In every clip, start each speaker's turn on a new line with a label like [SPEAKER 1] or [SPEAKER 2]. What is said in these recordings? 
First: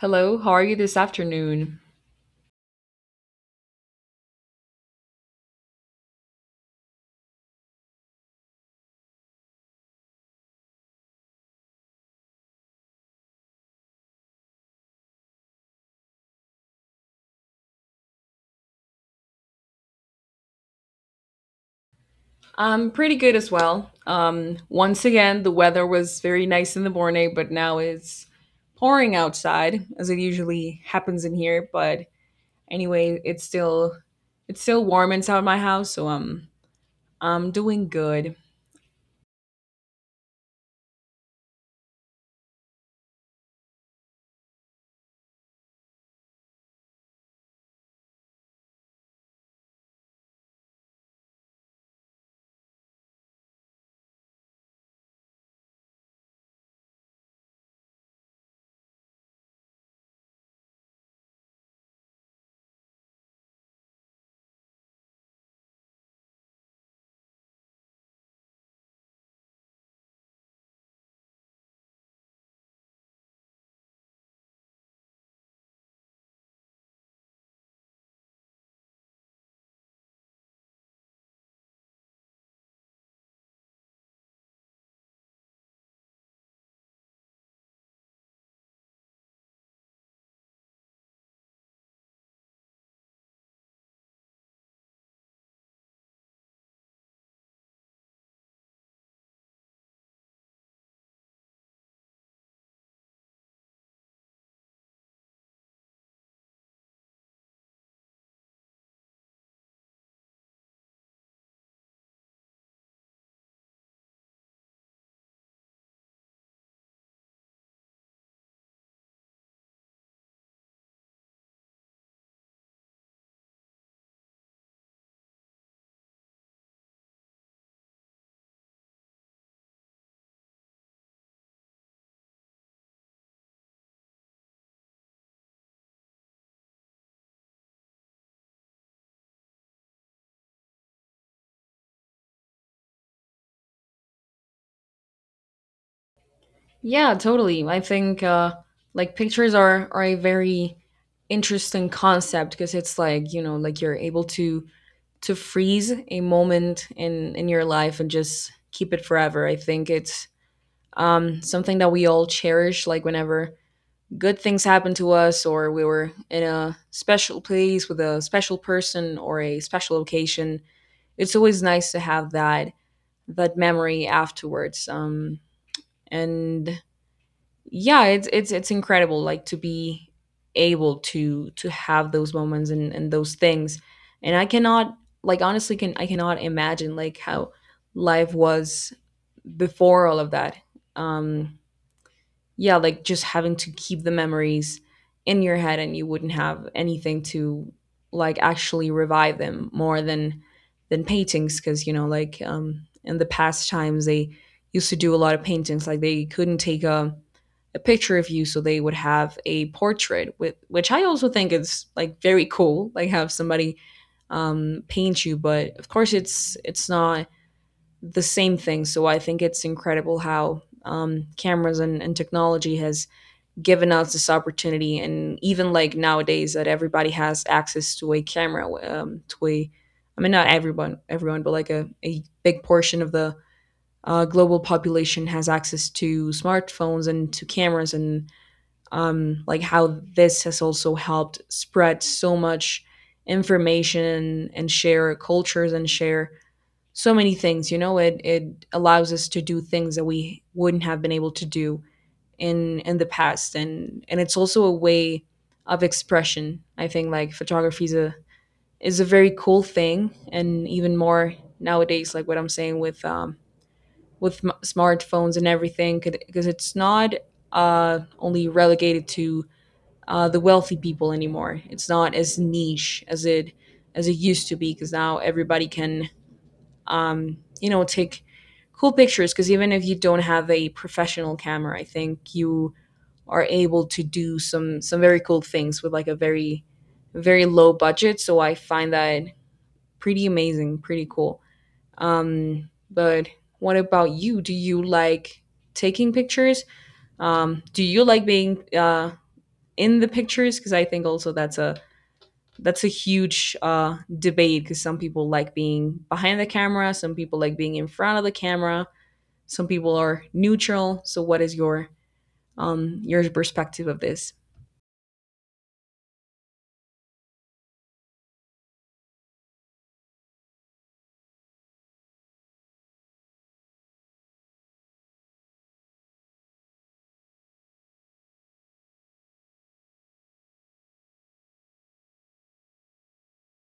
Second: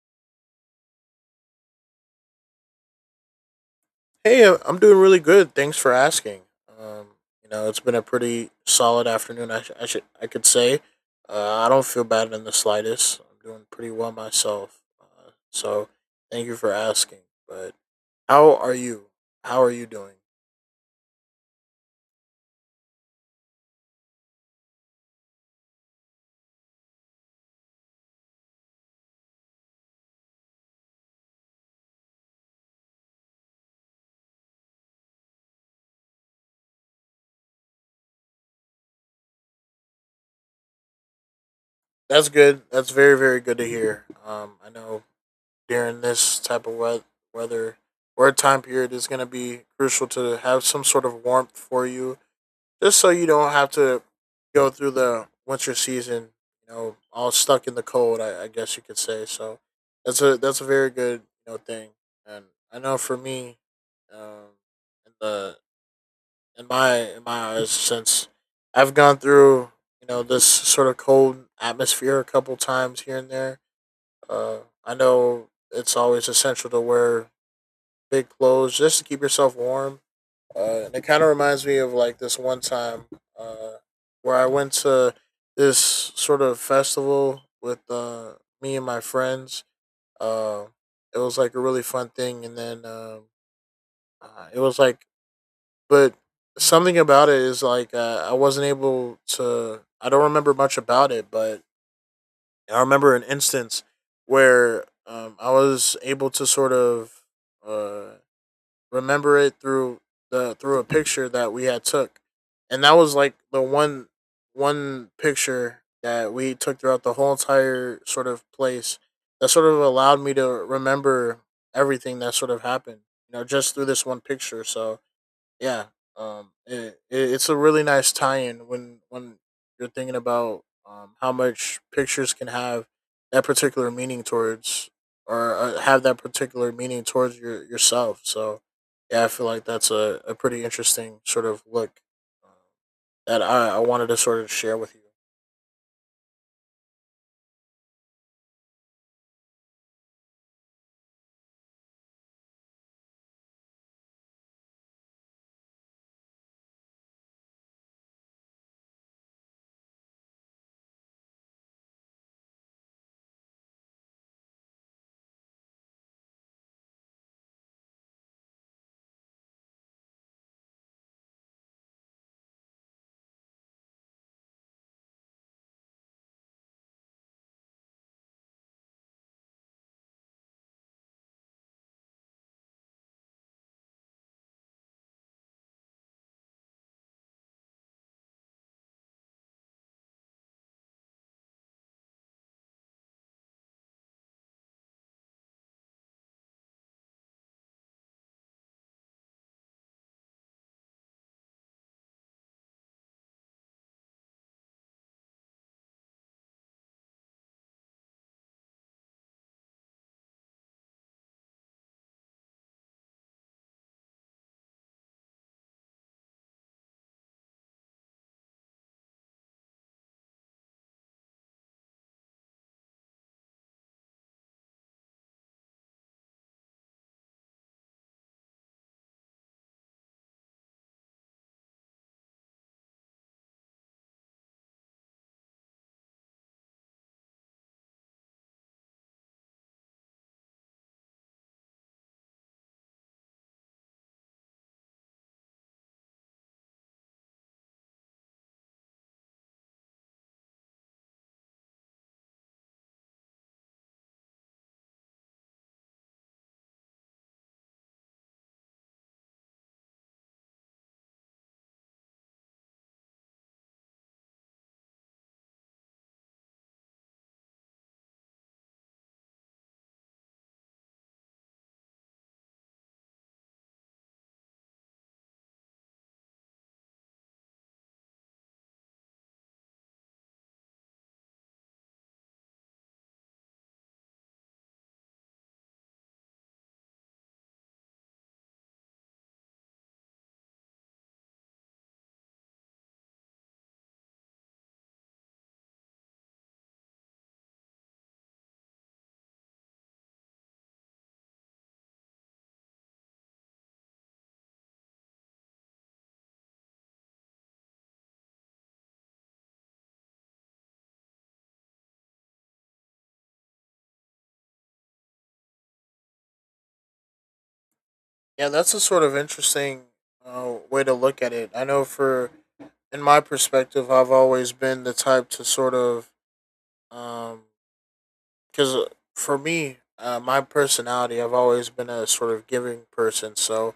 [SPEAKER 1] Hello, how are you this afternoon?
[SPEAKER 2] Hey, I'm doing really good. Thanks for asking. Um, it's been a pretty solid afternoon. I could say, I don't feel bad in the slightest. I'm doing pretty well myself. Thank you for asking. But how are you? How are you doing?
[SPEAKER 1] I'm pretty good as well. Once again, the weather was very nice in the morning, but now it's pouring outside, as it usually happens in here. But anyway, it's still warm inside my house, so I'm doing good.
[SPEAKER 2] That's good. That's very, very good to hear. I know during this weather or time period is going to be crucial to have some sort of warmth for you just so you don't have to go through the winter season, you know, all stuck in the cold. I guess you could say. So that's a very good you know thing, and I know for me, um, in the in my eyes, since I've gone through you know this sort of cold atmosphere a couple times here and there. Uh, I know it's always essential to wear big clothes just to keep yourself warm, and it kind of reminds me of like this one time, uh, where I went to this sort of festival with me and my friends. Uh, it was like a really fun thing, and then it was like, but something about it is like, I wasn't able to. I don't remember much about it, but I remember an instance where, I was able to sort of, uh, remember it through the through a picture that we had took, and that was like the one one picture that we took throughout the whole entire sort of place that sort of allowed me to remember everything that sort of happened. You know, just through this one picture. So yeah, it's a really nice tie-in when you're thinking about how much pictures can have that particular meaning towards or, have that particular meaning towards yourself. So, yeah, I feel like a pretty interesting sort of look, uh, that I wanted to sort of share with you.
[SPEAKER 1] Yeah, totally. I think like pictures are a very interesting concept, because it's like, you know, like you're able to freeze a moment in your life and just keep it forever. I think it's something that we all cherish. Like whenever good things happen to us, or we were in a special place with a special person or a special occasion, it's always nice to have that memory afterwards. And yeah, it's incredible, like to be able to have those moments and those things, and I cannot, like honestly, can I cannot imagine like how life was before all of that. um yeah, like just having to keep the memories in your head, and you wouldn't have anything to like actually revive them more than paintings, because, you know, like, in the past times they used to do a lot of paintings. Like they couldn't take a picture of you, so they would have a portrait with, which I also think is like very cool, like have somebody paint you, but of course it's not the same thing. So I think it's incredible how, cameras and technology has given us this opportunity, and even like nowadays that everybody has access to a camera, to a, I mean, not everyone, but like a big portion of the global population has access to smartphones and to cameras, and like how this has also helped spread so much information and share cultures and share so many things. You know, it allows us to do things that we wouldn't have been able to do in the past, and it's also a way of expression, I think. Like photography is a very cool thing, and even more nowadays, like what I'm saying with smartphones and everything, because it's not only relegated to the wealthy people anymore. It's not as niche as it used to be, because now everybody can, you know, take cool pictures. Because even if you don't have a professional camera, I think you are able to do some very cool things with like a very low budget. So I find that pretty amazing, pretty cool. But what about you? Do you like taking pictures? Do you like being, in the pictures? Because I think also that's a huge debate. Because some people like being behind the camera, some people like being in front of the camera, some people are neutral. So what is your, your perspective of this?
[SPEAKER 2] Yeah, that's a sort of interesting, way to look at it. I know for in my perspective, I've always been the type to sort of, um, because for me, my personality, I've always been a sort of giving person. So,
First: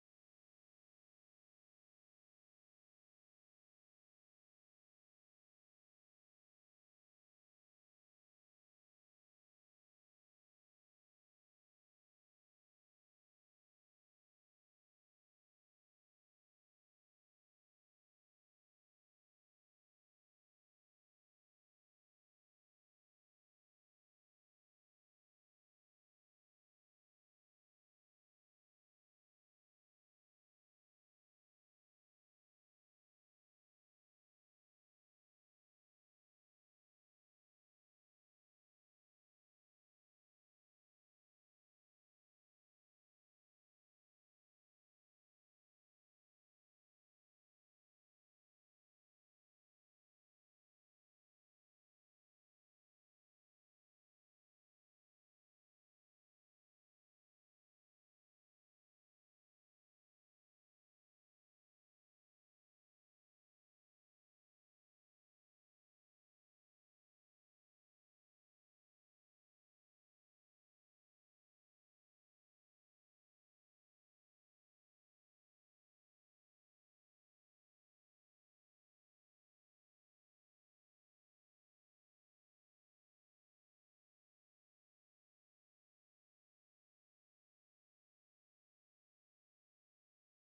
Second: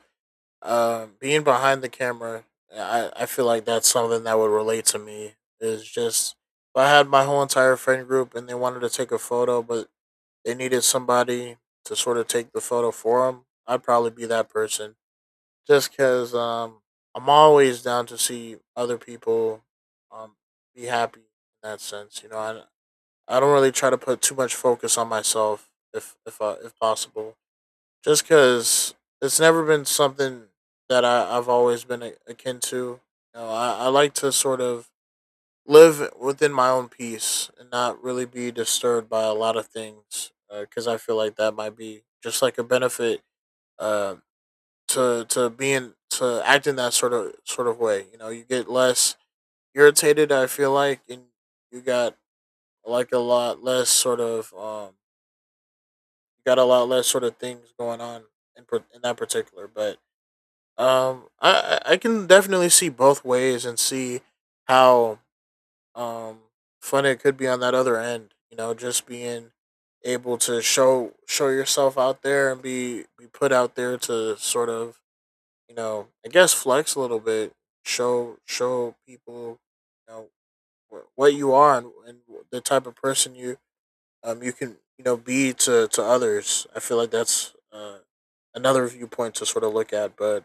[SPEAKER 2] being behind the camera, I feel like that's something that would relate to me. Is just if I had my whole entire friend group and they wanted to take a photo, but they needed somebody to sort of take the photo for them, I'd probably be that person. Just because, I'm always down to see other people, um, be happy in that sense. You know, I don't really try to put too much focus on myself if possible, just because it's never been something that I've always been akin to. You know, I like to sort of live within my own peace and not really be disturbed by a lot of things, because I feel like that might be just like a benefit, uh, to being to acting that sort of way. You know, you get less irritated. I feel like, and you got like a lot less sort of got a lot less sort of things going on in that particular. But I can definitely see both ways and see how um fun it could be on that other end. You know, just being able to show yourself out there and be put out there to sort of you know I guess flex a little bit, show people you know what you are and the type of person you, you can you know be to others. I feel like that's, another viewpoint to sort of look at. But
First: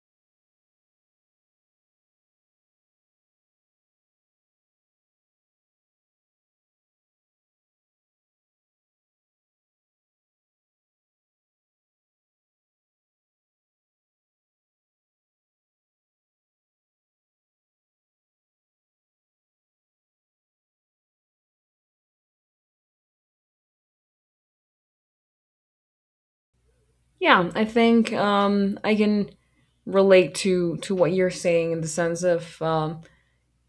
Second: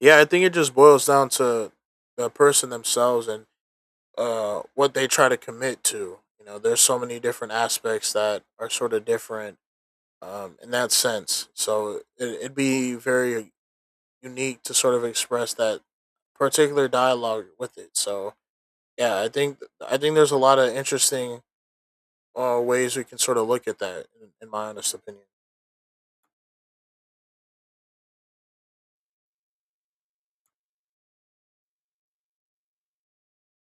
[SPEAKER 2] yeah, I think it just boils down to the person themselves and, what they try to commit to. You know, there's so many different aspects that are sort of different, in that sense. So it'd be very unique to sort of express that particular dialogue with it. So yeah, I think there's a lot of interesting, ways we can sort of look at that, in my honest opinion.
[SPEAKER 1] Yeah, I think, I can relate to what you're saying, in the sense of, um,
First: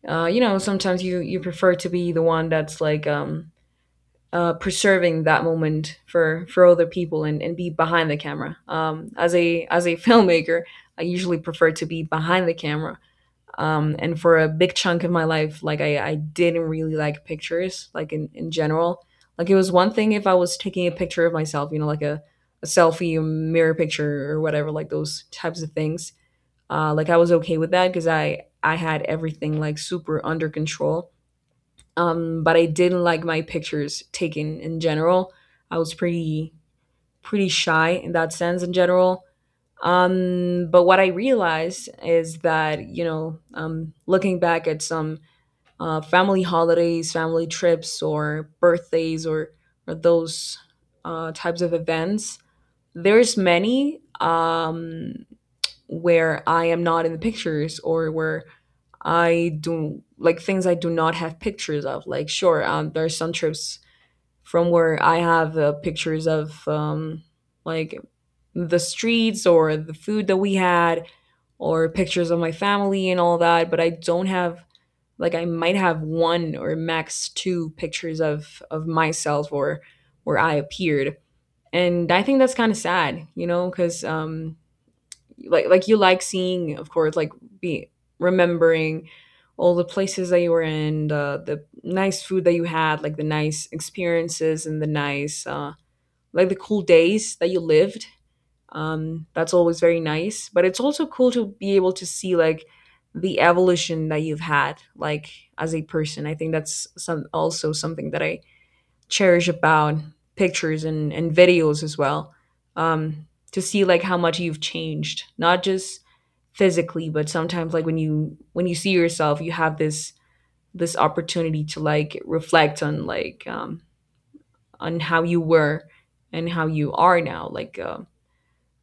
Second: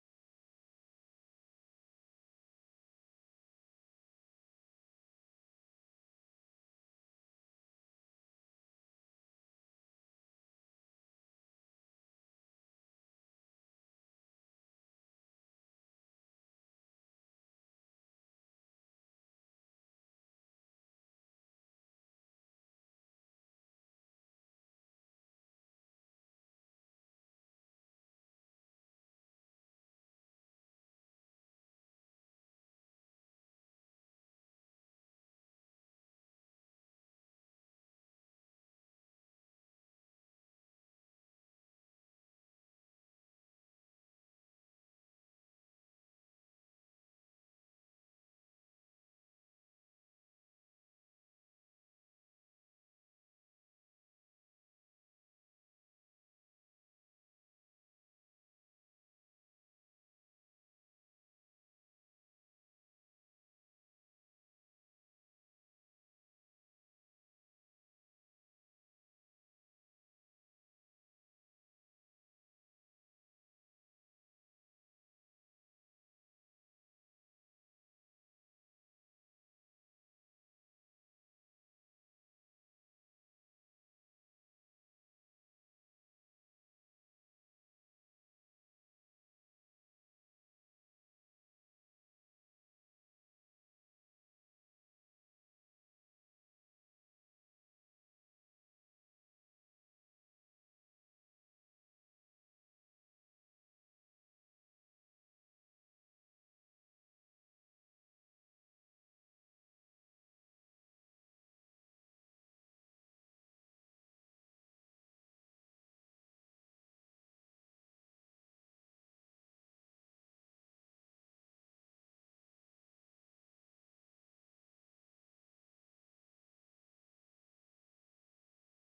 [SPEAKER 1] uh, you know, sometimes you, you prefer to be the one that's like, preserving that moment for other people, and be behind the camera. As a filmmaker, I usually prefer to be behind the camera, and for a big chunk of my life, I didn't really like pictures, like in general. Like it was one thing if I was taking a picture of myself, you know, like a selfie, a mirror picture, or whatever, like those types of things. Like I was okay with that, because I had everything like super under control. Um, but I didn't like my pictures taken in general. I was pretty shy in that sense in general. Um, but what I realized is that, you know, looking back at some family holidays, family trips, or birthdays, or those types of events, there's many, where I am not in the pictures, or where I do like things I do not have pictures of. Like, sure, there are some trips from where I have, pictures of, like the streets or the food that we had, or pictures of my family and all that, but I don't have, like I might have one or max two pictures of myself or where I appeared. And I think that's kind of sad, you know, because like you, like seeing, of course, like be, remembering all the places that you were in, the nice food that you had, like the nice experiences, and the nice like the cool days that you lived. That's always very nice, but it's also cool to be able to see like the evolution that you've had, like as a person. I think that's some, also something that I cherish about pictures, and videos as well. Um, to see like how much you've changed, not just physically, but sometimes like when you, when you see yourself, you have this, this opportunity to like reflect on like, on how you were and how you are now. Like,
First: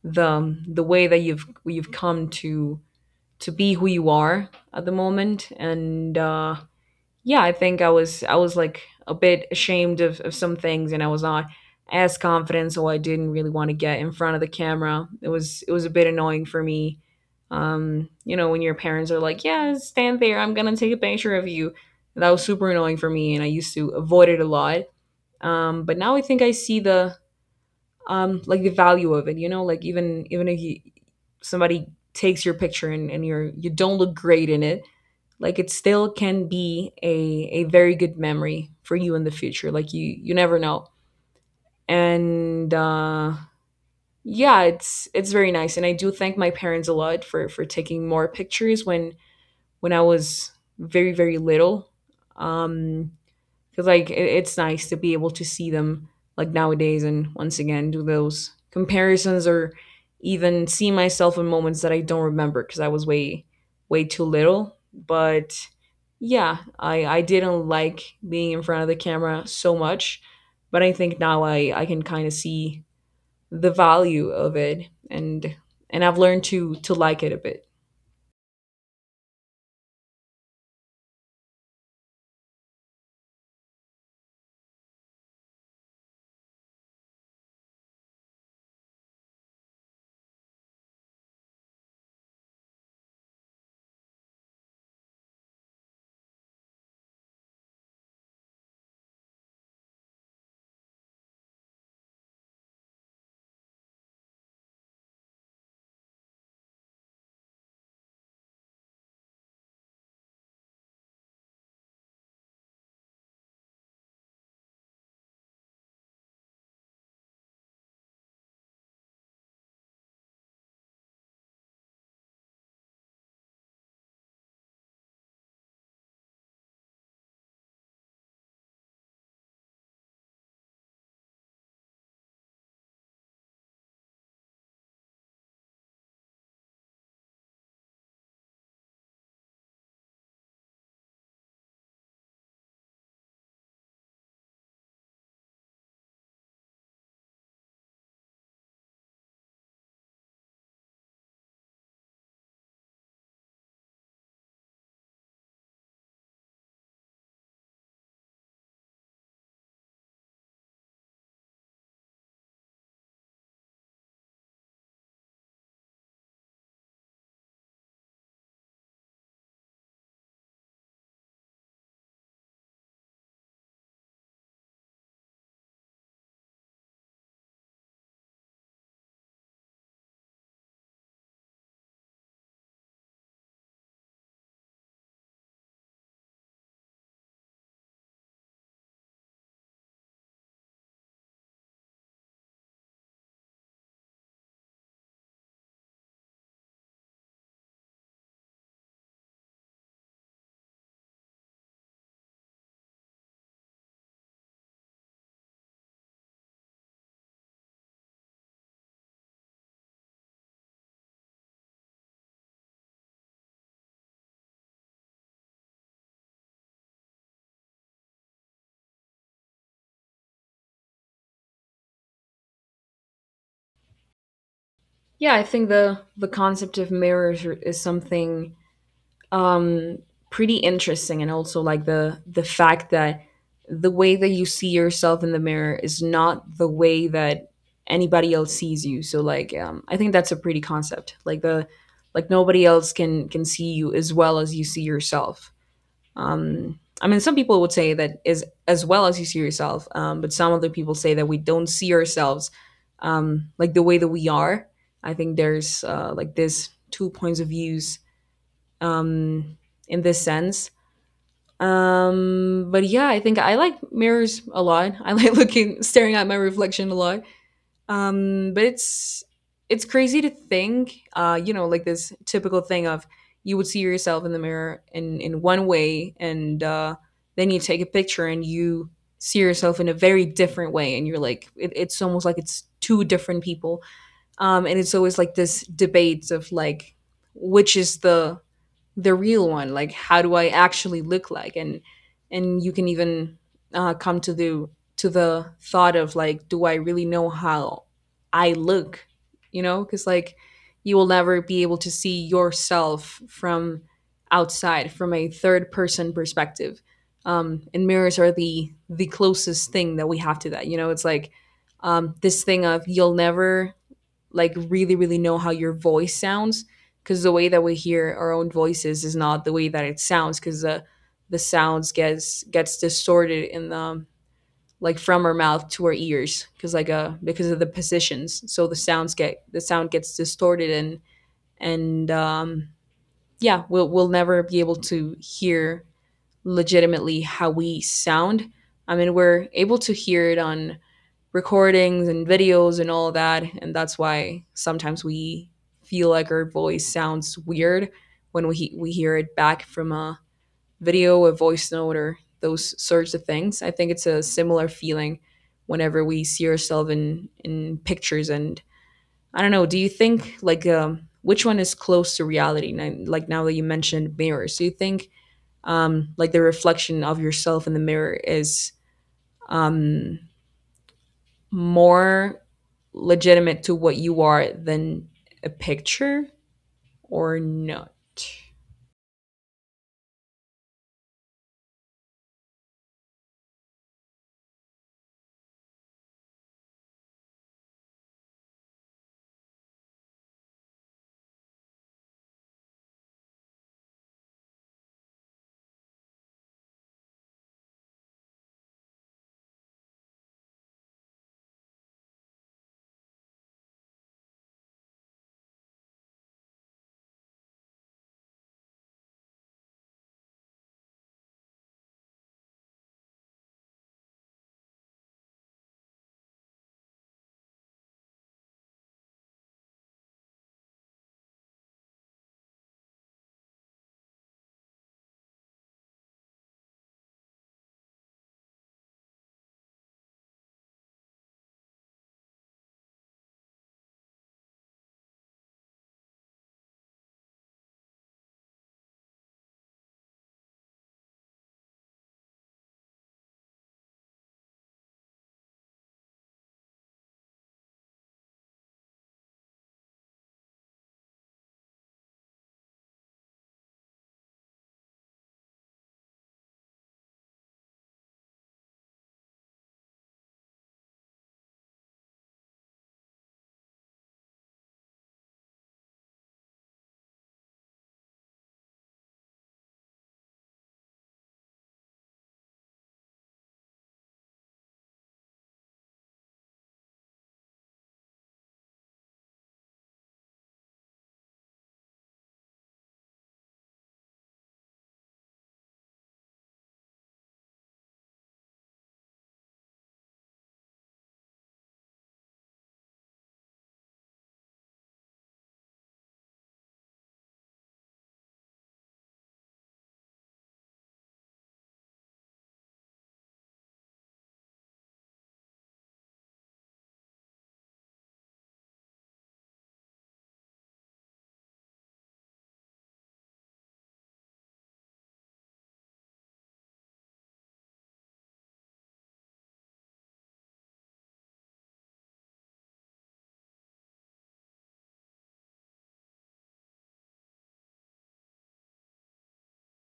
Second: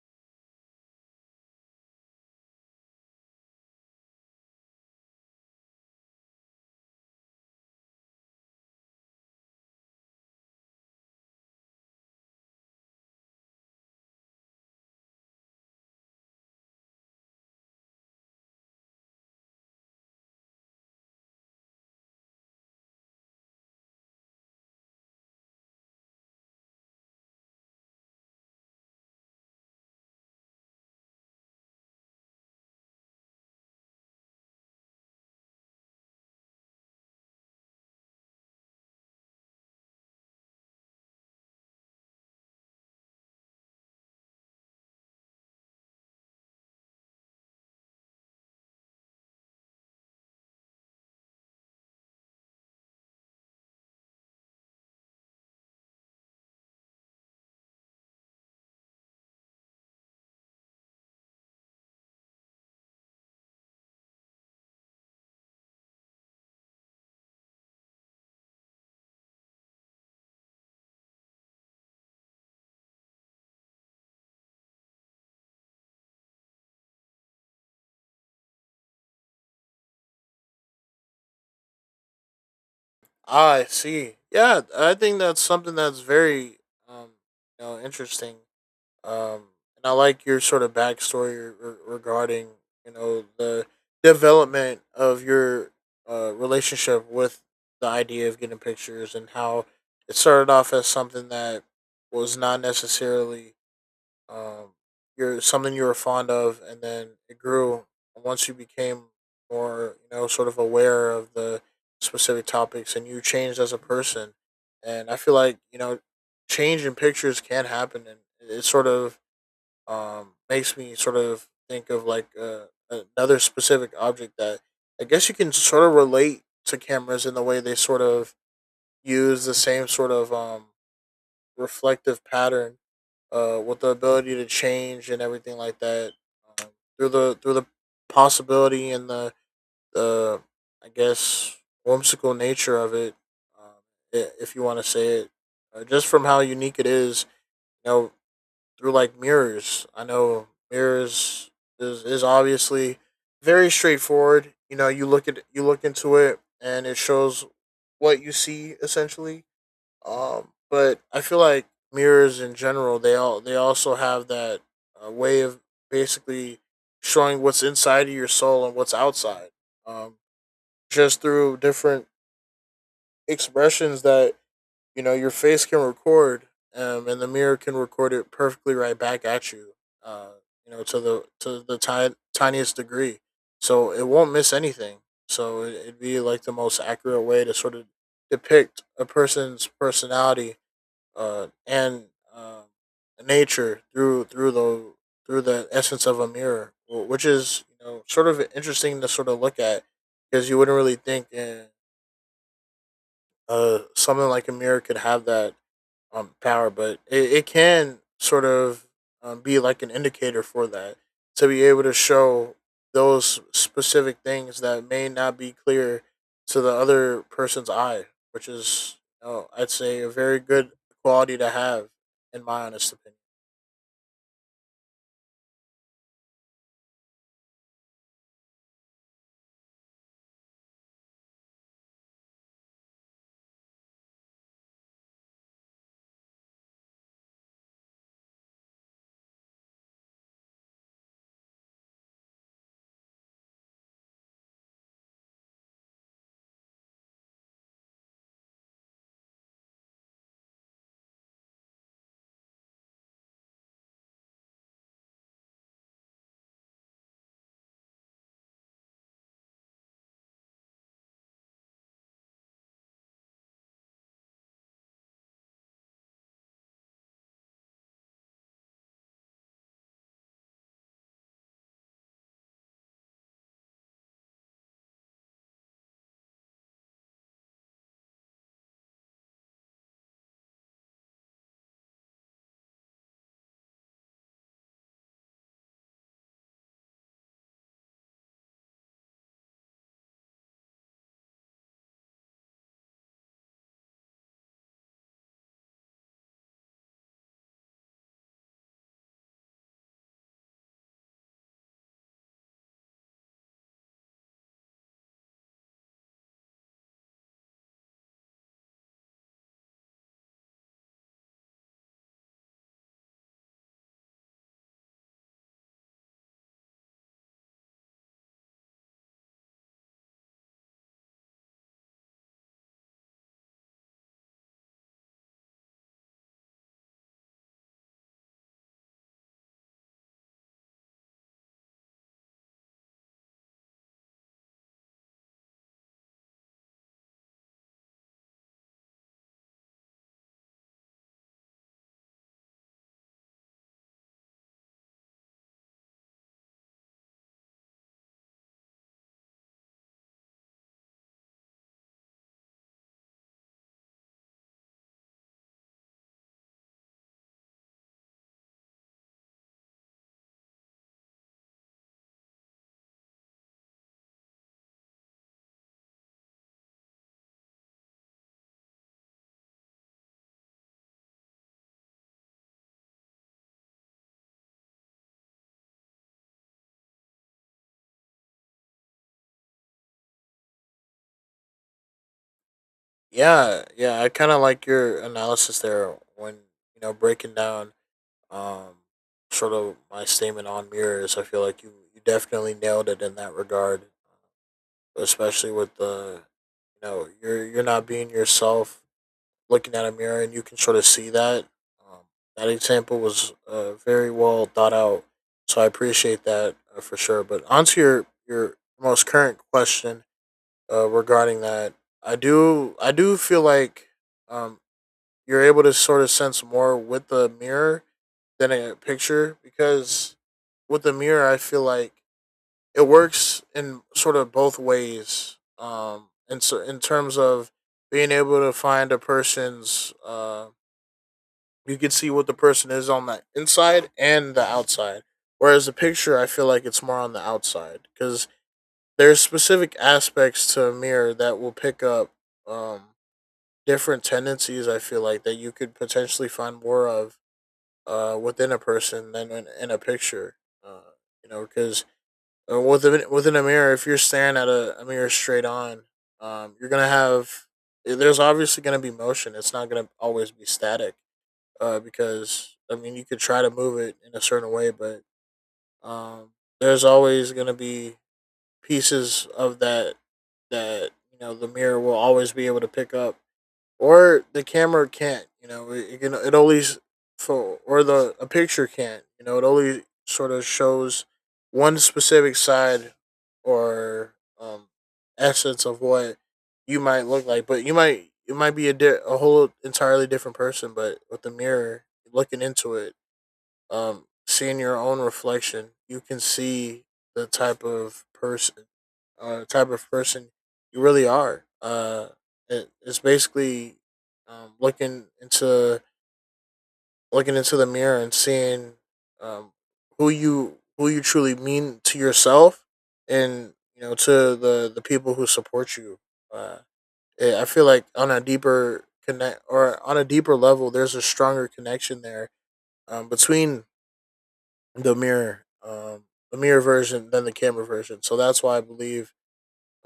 [SPEAKER 1] the way that you've come to be who you are at the moment. And, yeah, I think I was like a bit ashamed of some things, and I was not as confident, so I didn't really want to get in front of the camera. It was a bit annoying for me. Um, you know, when your parents are like, yeah, stand there, I'm gonna take a picture of you. That was super annoying for me, and I used to avoid it a lot. Um, but now I think I see the, like the value of it. You know, like, even if you, somebody takes your picture, and you're, you don't look great in it, like it still can be a very good memory for you in the future. Like you never know. And yeah, it's very nice, and I do thank my parents a lot for taking more pictures when when I was very little. um because like it's nice to be able to see them like nowadays, and once again do those comparisons, or even see myself in moments that I don't remember because I was way too little. But yeah, I didn't like being in front of the camera so much, but I think now I can kind of see the value of it, and I've learned to like it a bit.
[SPEAKER 2] Ah, I see. Yeah, I think that's something that's very, um, you know, interesting. Um, and I like your sort of backstory regarding, you know, the development of your, relationship with the idea of getting pictures and how it started off as something that was not necessarily, um, you're something you were fond of, and then it grew. And once you became more, you know, sort of aware of the specific topics, and you changed as a person. And I feel like you know, change in pictures can happen, and it sort of, makes me sort of think of like, another specific object that I guess you can sort of relate to cameras in the way they sort of use the same sort of, reflective pattern, with the ability to change and everything like that, um, through the possibility and the I guess whimsical nature of it, um, if you want to say it, just from how unique it is. You know, through like mirrors. I know mirrors is obviously very straightforward. You know, you look at you look into it and it shows what you see essentially, but I feel like mirrors in general, they also have that, way of basically showing what's inside of your soul and what's outside. Um, just through different expressions that you know your face can record, and the mirror can record it perfectly right back at you. Uh, you know, to the tiniest degree, so it won't miss anything. So it'd be like the most accurate way to sort of depict a person's personality, and uh, nature through the essence of a mirror, which is you know sort of interesting to sort of look at, because you wouldn't really think, something like a mirror could have that, power, but it can sort of, be like an indicator for that to be able to show those specific things that may not be clear to the other person's eye, which is, you know, I'd say, a very good quality to have, in my honest opinion.
[SPEAKER 1] Yeah, I think the concept of mirrors are- is something, um, pretty interesting. And also like the fact that the way that you see yourself in the mirror is not the way that anybody else sees you. So like, I think that's a pretty concept. Like the, like nobody else can see you as well as you see yourself. I mean, some people would say that is as well as you see yourself, but some other people say that we don't see ourselves, like the way that we are. I think there's like this two points of views, um, in this sense. But yeah, I think I like mirrors a lot. I like looking, staring at my reflection a lot. But it's crazy to think, you know, like this typical thing of, you would see yourself in the mirror in one way, and, then you take a picture and you see yourself in a very different way, and you're like, it, it's almost like it's two different people. And it's always like this debate of like, which is the real one, like how do I actually look like? And you can even, come to the thought of like, do I really know how I look? You know, because like you will never be able to see yourself from outside, from a third person perspective. Um, and mirrors are the closest thing that we have to that. You know, it's like, this thing of, you'll never like really know how your voice sounds, because the way that we hear our own voices is not the way that it sounds, because the sounds gets distorted in the, like from our mouth to our ears, because like because of the positions, so the sounds get, the sound gets distorted. And Yeah, we'll never be able to hear legitimately how we sound. I mean, we're able to hear it on recordings and videos and all that. And that's why sometimes we feel like our voice sounds weird when we hear it back from a video, a voice note, or those sorts of things. I think it's a similar feeling whenever we see ourselves in pictures. And I don't know, do you think like which one is close to reality? Like now that you mentioned mirrors, do you think like the reflection of yourself in the mirror is um, more legitimate to what you are than a picture or not?
[SPEAKER 2] Yeah, yeah, I kind of like your analysis there when you know breaking down, um, sort of my statement on mirrors. I feel like you definitely nailed it in that regard. Especially with the you know you're not being yourself looking at a mirror and you can sort of see that, um, that example was, very well thought out, so I appreciate that, for sure, but onto your most current question, regarding that, I do feel like, um, you're able to sort of sense more with the mirror than a picture, because with the mirror I feel like it works in sort of both ways. And so in terms of being able to find a person's, you can see what the person is on the inside and the outside. Whereas the picture, I feel like it's more on the outside, because there's specific aspects to a mirror that will pick up, um, different tendencies. I feel like that you could potentially find more of, within a person than in a picture. Uh, you know, because, within a mirror, if you're staring at a mirror straight on, you're gonna have there's obviously gonna be motion. It's not gonna always be static, because I mean you could try to move it in a certain way, but, um, there's always gonna be pieces of that that you know the mirror will always be able to pick up or the camera can't. You know, it can it always for or the a picture can't. You know, it only sort of shows one specific side or, um essence of what you might look like, but you might it might be a whole entirely different person. But with the mirror looking into it, seeing your own reflection, you can see the type of person, uh, type of person you really are. It's basically, um, looking into looking into the mirror and seeing, um, who you truly mean to yourself, and you know to the people who support you. Uh, I feel like on a deeper level, there's a stronger connection there, between the mirror, um, the mirror version than the camera version. So that's why I believe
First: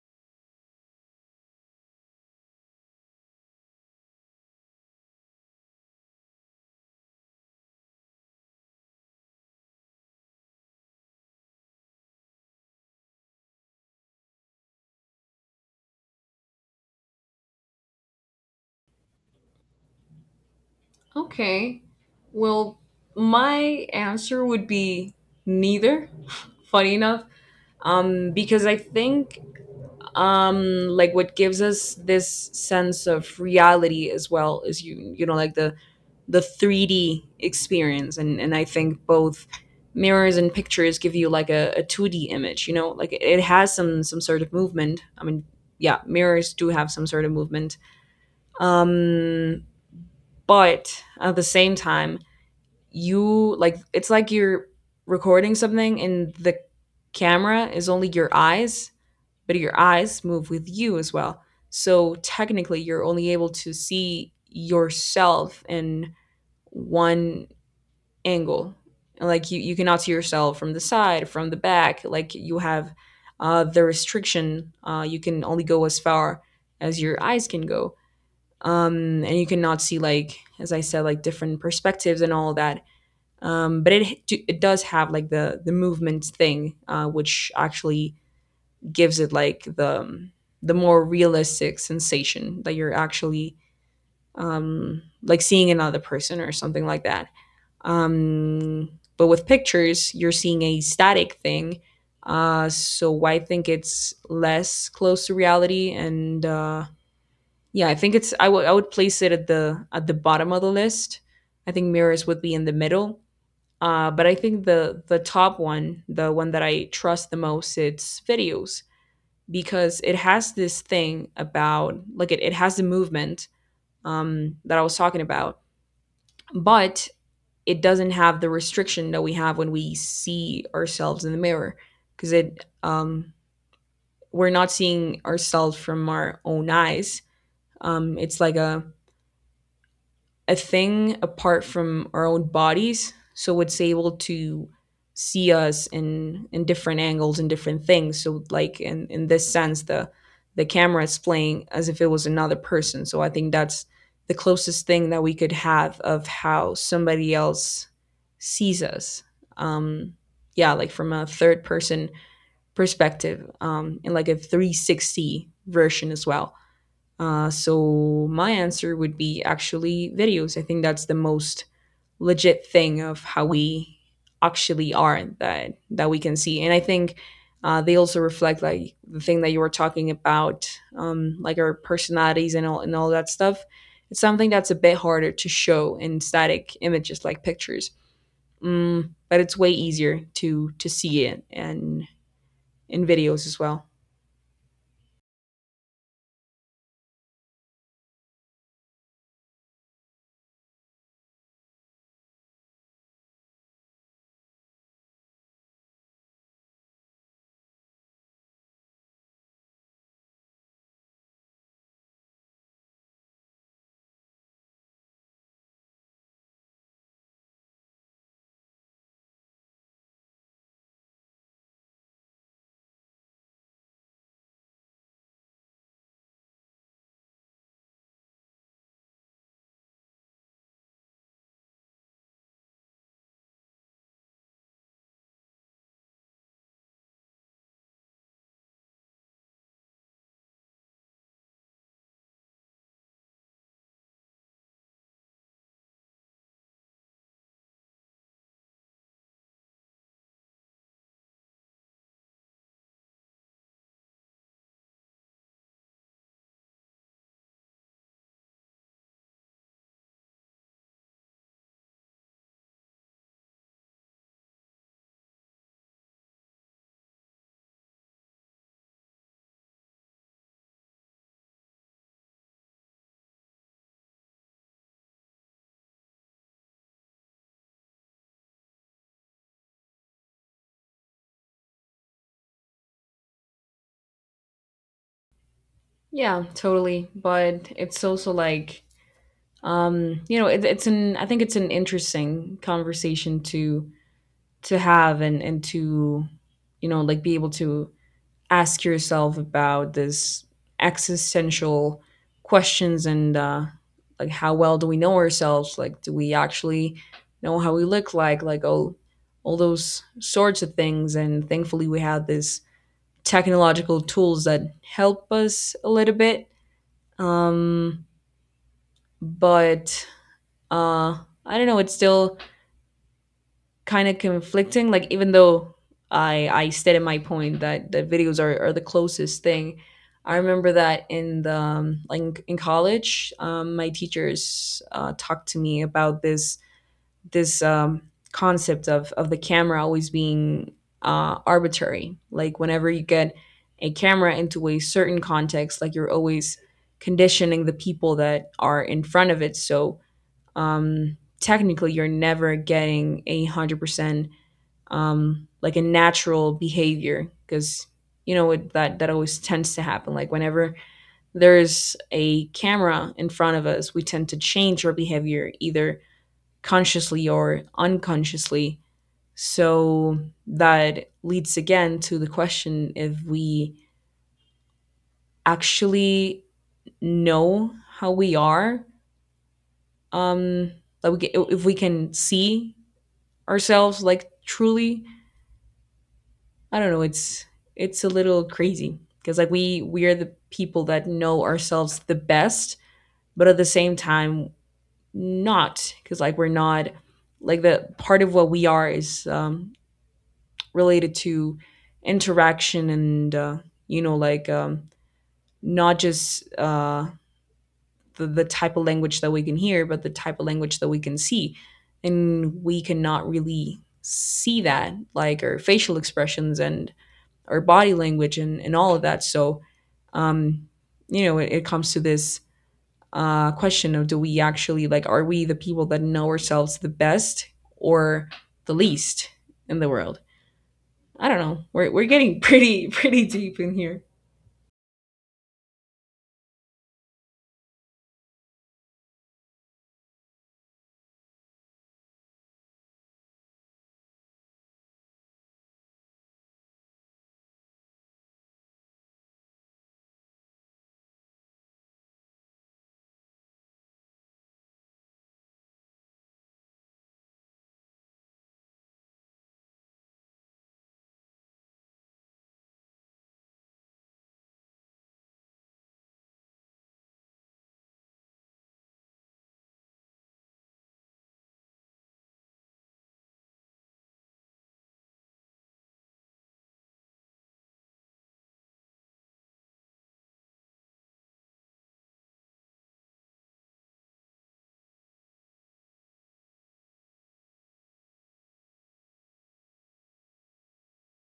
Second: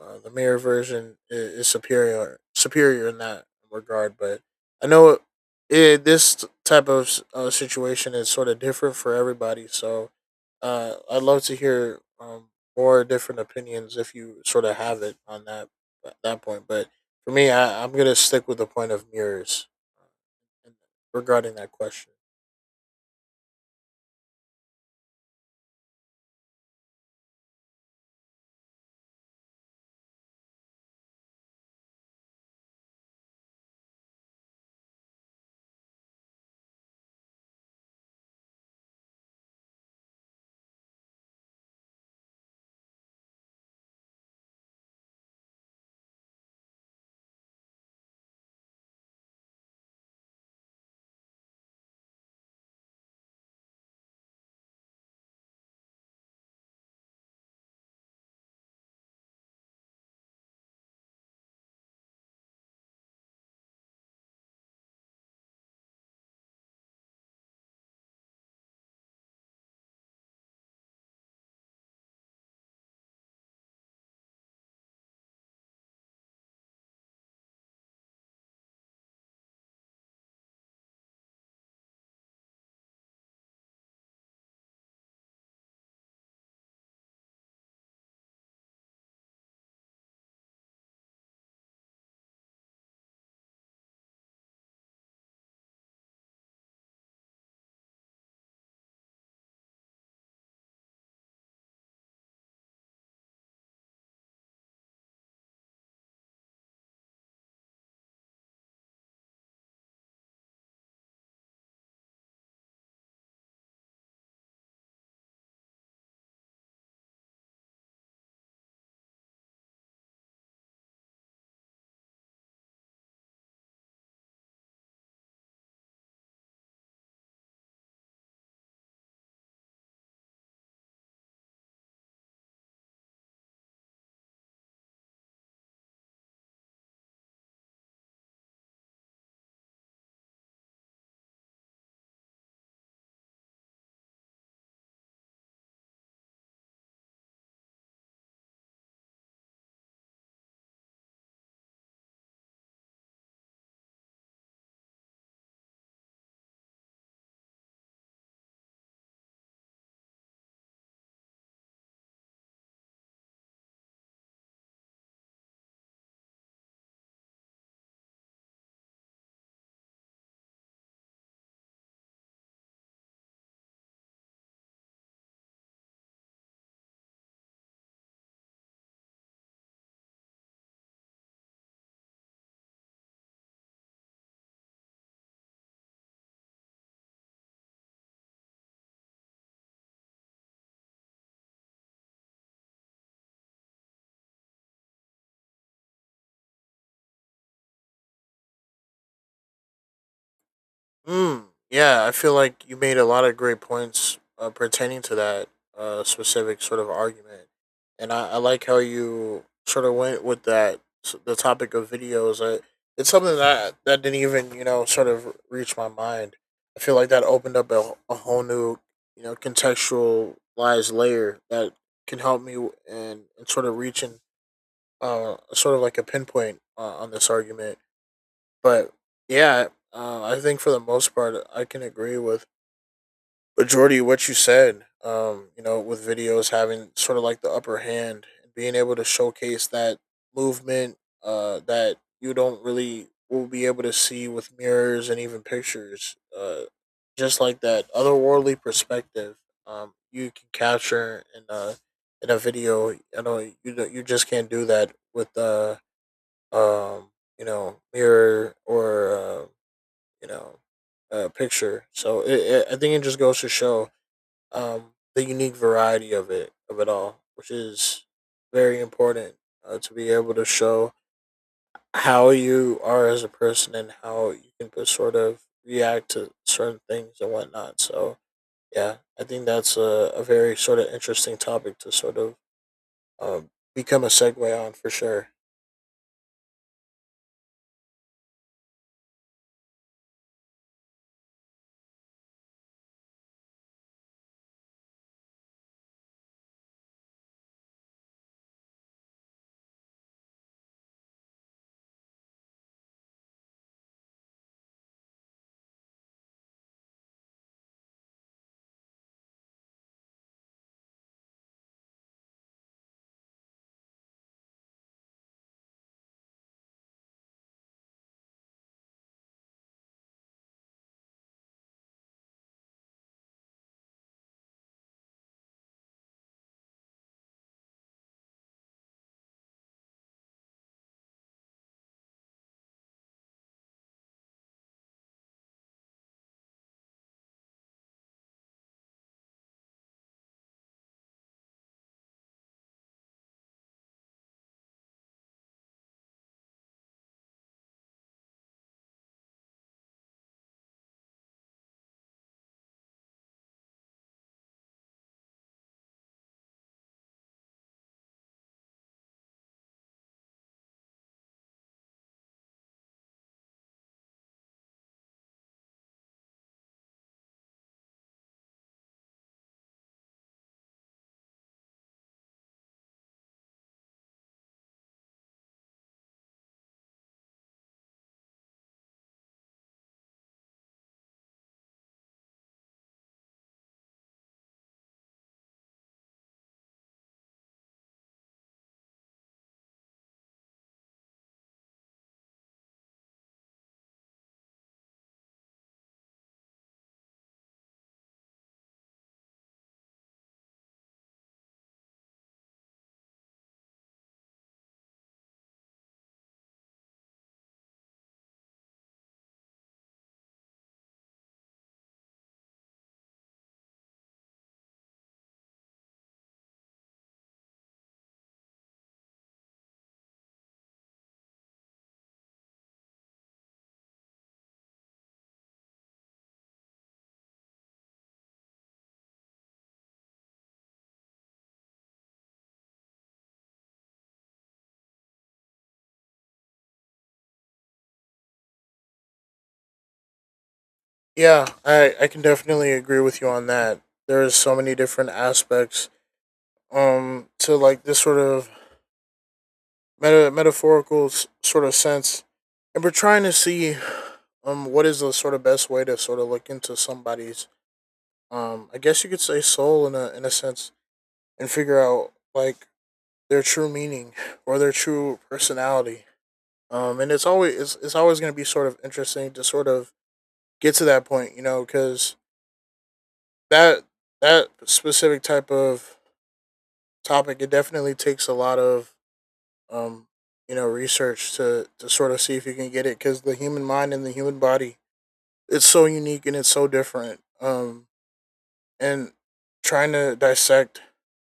[SPEAKER 2] the mirror version is superior in that regard. But I know it, it, this type of situation is sort of different for everybody. So I'd love to hear more different opinions if you sort of have it on that point. But for me, I'm gonna stick with the point of mirrors regarding that
[SPEAKER 1] Okay.
[SPEAKER 2] question.
[SPEAKER 1] Well, my answer would be neither. Funny enough, because I think like what gives us this sense of reality as well is you know like the 3D experience. And I think both mirrors and pictures give you like a 2D image, you know, like it has some sort of movement. I mean, yeah, mirrors do have some sort of movement. Um, but at the same time, you like, it's like you're recording something and the camera is only your eyes, but your eyes move with you as well. So technically, you're only able to see yourself in one angle, and like you cannot see yourself from the side, from the back. Like you have the restriction. You can only go as far as your eyes can go, and you cannot see, like as I said, like different perspectives and all that. But it does have like the movement thing, which actually gives it like the more realistic sensation that you're actually, like, seeing another person or something like that. um, but with pictures, you're seeing a static thing. So I think it's less close to reality, and yeah, I think it's, I would place it at the bottom of the list. I think mirrors would be in the middle. But I think the top one, the one that I trust the most, it's videos because it has this thing about like it has the movement that I was talking about, but it doesn't have the restriction that we have when we see ourselves in the mirror because it we're not seeing ourselves from our own eyes. It's like a thing apart from our own bodies. So it's able to see us in different angles and different things. So like in this sense, the camera is playing as if it was another person. So I think that's the closest thing that we could have of how somebody else sees us. Um, yeah, like from a third person perspective, and like a 360 version as well. So my answer would be actually videos. I think that's the most legit thing of how we actually are that we can see, and I think they also reflect like the thing that you were talking about, like our personalities and all that stuff. It's something that's a bit harder to show in static images like pictures, mm, but it's way easier to see it and in videos as well.
[SPEAKER 2] Mm, yeah, I feel like you made a lot of great points pertaining to that specific sort of argument, and I like how you sort of went with the topic of videos. I, it's something that didn't even you know sort of reach my mind. I feel like that opened up a whole new you know contextualized layer that can help me w- and sort of reaching sort of like a pinpoint on this argument but yeah, I think for the most part, I can agree with majority of what you said. You know, with videos having sort of like the upper hand and being able to showcase that movement that you don't really will be able to see with mirrors and even pictures. Just like that otherworldly perspective, you can capture in a video. I know you you just can't do that with um, you know mirror or uh, you know picture. So I think it just goes to show the unique variety of it all, which is very important to be able to show how you are as a person and how you can put sort of react to certain things and whatnot. So yeah, I think that's a very sort of interesting topic to sort of become a segue on for sure.
[SPEAKER 1] Yeah, totally. But it's also like you know it, it's an I think it's an interesting conversation to have and to you know like be able to ask yourself about this existential questions. And like how well do we know ourselves, like do we actually know how we look like all those sorts of things. And thankfully we have these technological tools that help us a little bit. Um but uh I don't know, it's still kind of conflicting. Like even though I stated my point that videos are the closest thing, I remember that in the like in college, my teachers talked to me about this this um, concept of the camera always being arbitrary. Like whenever you get a camera into a certain context, like you're always conditioning the people that are in front of it. So technically you're never getting 100%, like, a natural behavior, because you know it, that always tends to happen. Like whenever there's a camera in front of us, we tend to change our behavior, either consciously or unconsciously. So that leads again to the question if we actually know how we are, um, like we, if we can see ourselves like truly. I don't know, it's a little crazy because like we are the people that know ourselves the best, but at the same time not, because like we're not, like the part of what we are is related to interaction and you know like not just the type of language that we can hear, but the type of language that we can see. And we cannot really see that, like our facial expressions and our body language and all of that. So, um, you know, it comes to this question of, do we actually like, are we the people that know ourselves the best or the least in the world? I don't know. We're getting pretty, pretty deep in here.
[SPEAKER 2] Yeah, I can definitely agree with you on that. There is so many different aspects to like this sort of metaphorical sort of sense and we're trying to see what is the sort of best way to sort of look into somebody's I guess you could say soul in a sense and figure out like their true meaning or their true personality and it's always going to be sort of interesting to sort of get to that point you know because that that specific type of topic it definitely takes a lot of um, you know, research to sort of see if you can get it because the human mind and the human body, it's so unique and it's so different. And trying to dissect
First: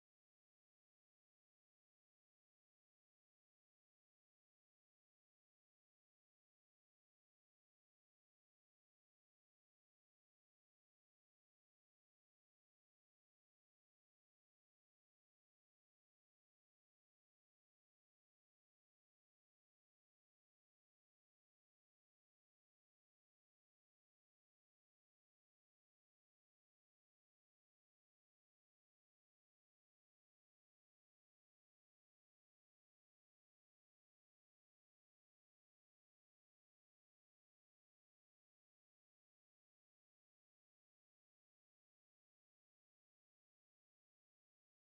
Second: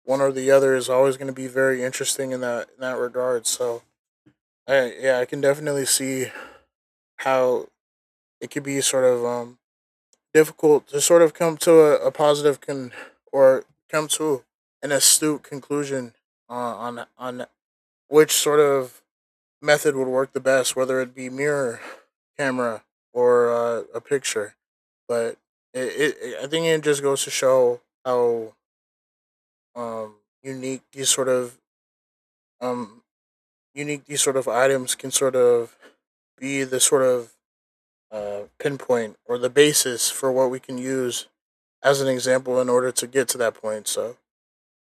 [SPEAKER 2] one or the other is always going to be very interesting in that regard. So, yeah, I can definitely see how it could be sort of difficult to sort of come to a positive con or come to an astute conclusion on which sort of method would work the best, whether it be mirror, camera, or a picture. But I think it just goes to show how um, unique these sort of um, unique these sort of items can sort of be the sort of pinpoint or the basis for what we can use as an example in order to get to that point. So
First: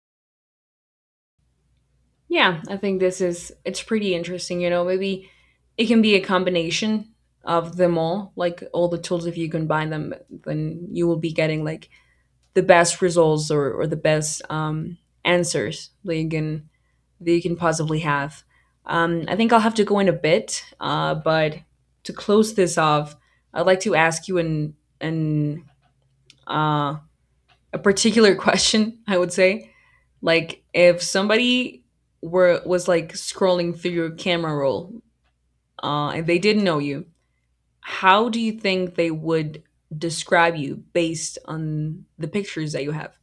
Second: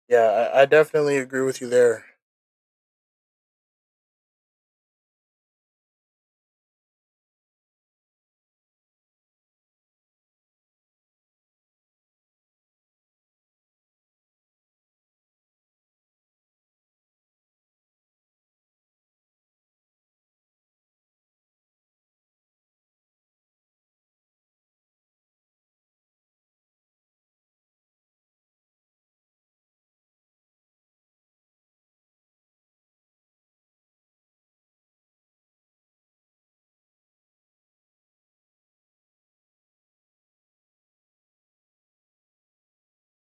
[SPEAKER 2] yeah, I definitely agree with you there.
[SPEAKER 1] Yeah, I think this is, it's pretty interesting. You know, maybe it can be a combination of them all, like all the tools. If you combine them, then you will be getting like the best results, or the best answers. Like, and that you can possibly have. I think I'll have to go in a bit, but to close this off, I'd like to ask you an uh, a particular question. I would say, like, if somebody were was like scrolling through your camera roll, and they didn't know you, how do you think they would describe you based on the pictures that you have?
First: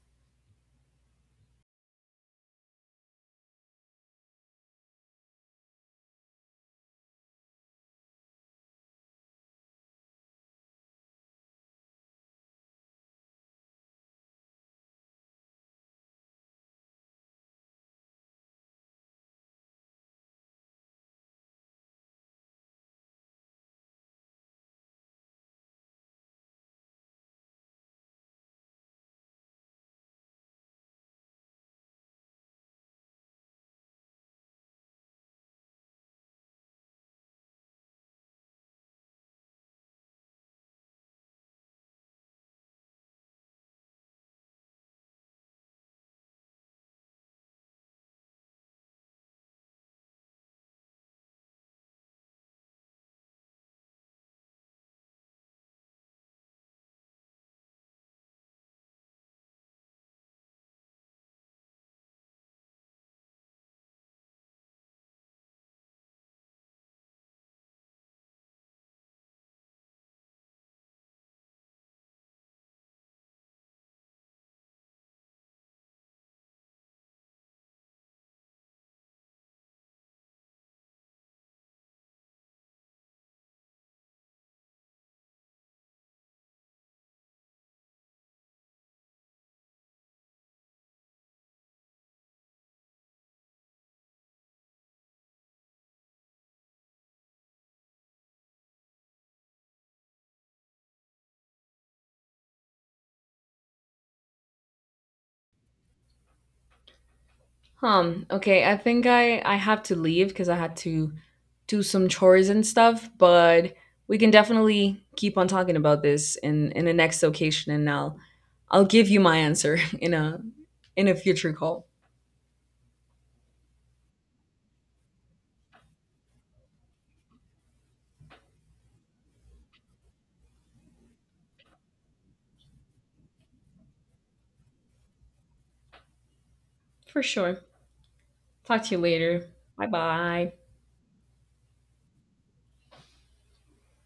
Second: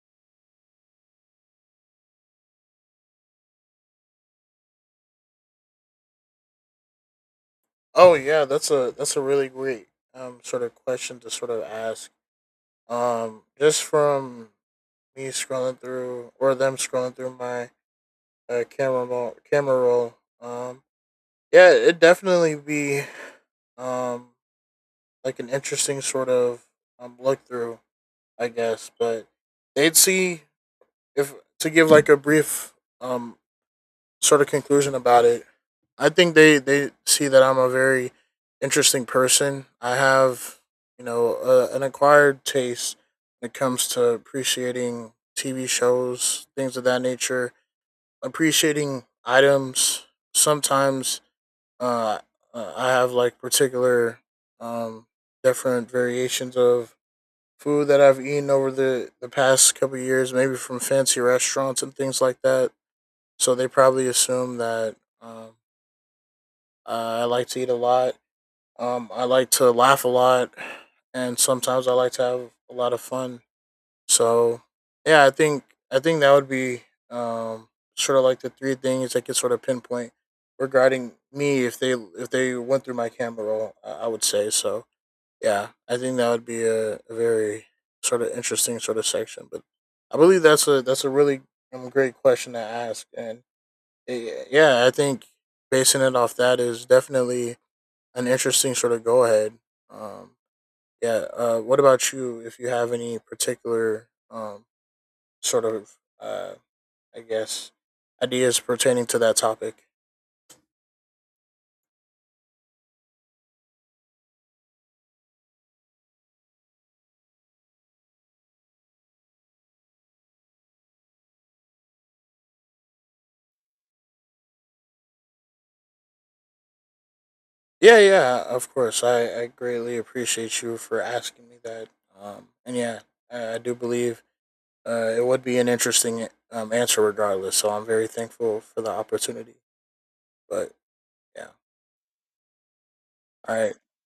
[SPEAKER 2] Oh yeah, that's a really great sort of question to sort of ask. Just from me scrolling through or them scrolling through my camera roll. Um, yeah, it'd definitely be um like an interesting sort of look through, I guess. But they'd see if to give like a brief um sort of conclusion about it. I think they see that I'm a very interesting person. I have you know an acquired taste when it comes to appreciating TV shows, things of that nature, appreciating items. Sometimes uh, I have like particular um, different variations of food that I've eaten over the past couple of years, maybe from fancy restaurants and things like that. So they probably assume that um, I like to eat a lot, I like to laugh a lot, and sometimes I like to have a lot of fun. So, yeah, I think that would be um, sort of like the three things I could sort of pinpoint regarding me if they went through my camera roll. I would say so. Yeah, I think that would be a very sort of interesting sort of section. But I believe that's a really great question to ask, and yeah, I think basing it off that is definitely an interesting sort of go ahead. Um, yeah. What about you? If you have any particular sort of, uh, I guess, ideas
[SPEAKER 1] Okay, I think
[SPEAKER 2] pertaining to that
[SPEAKER 1] I have
[SPEAKER 2] topic?
[SPEAKER 1] to leave because I had to do some chores and stuff, but we can definitely keep on talking about this in the next occasion, and I'll give you my answer in a future call.
[SPEAKER 2] Yeah, yeah. Of course, I greatly appreciate you for asking me that. And yeah, I do believe it would be an interesting answer
[SPEAKER 1] For
[SPEAKER 2] regardless.
[SPEAKER 1] sure.
[SPEAKER 2] So I'm very thankful for
[SPEAKER 1] Talk to
[SPEAKER 2] the
[SPEAKER 1] you later.
[SPEAKER 2] opportunity.
[SPEAKER 1] Bye-bye.
[SPEAKER 2] But yeah. All right.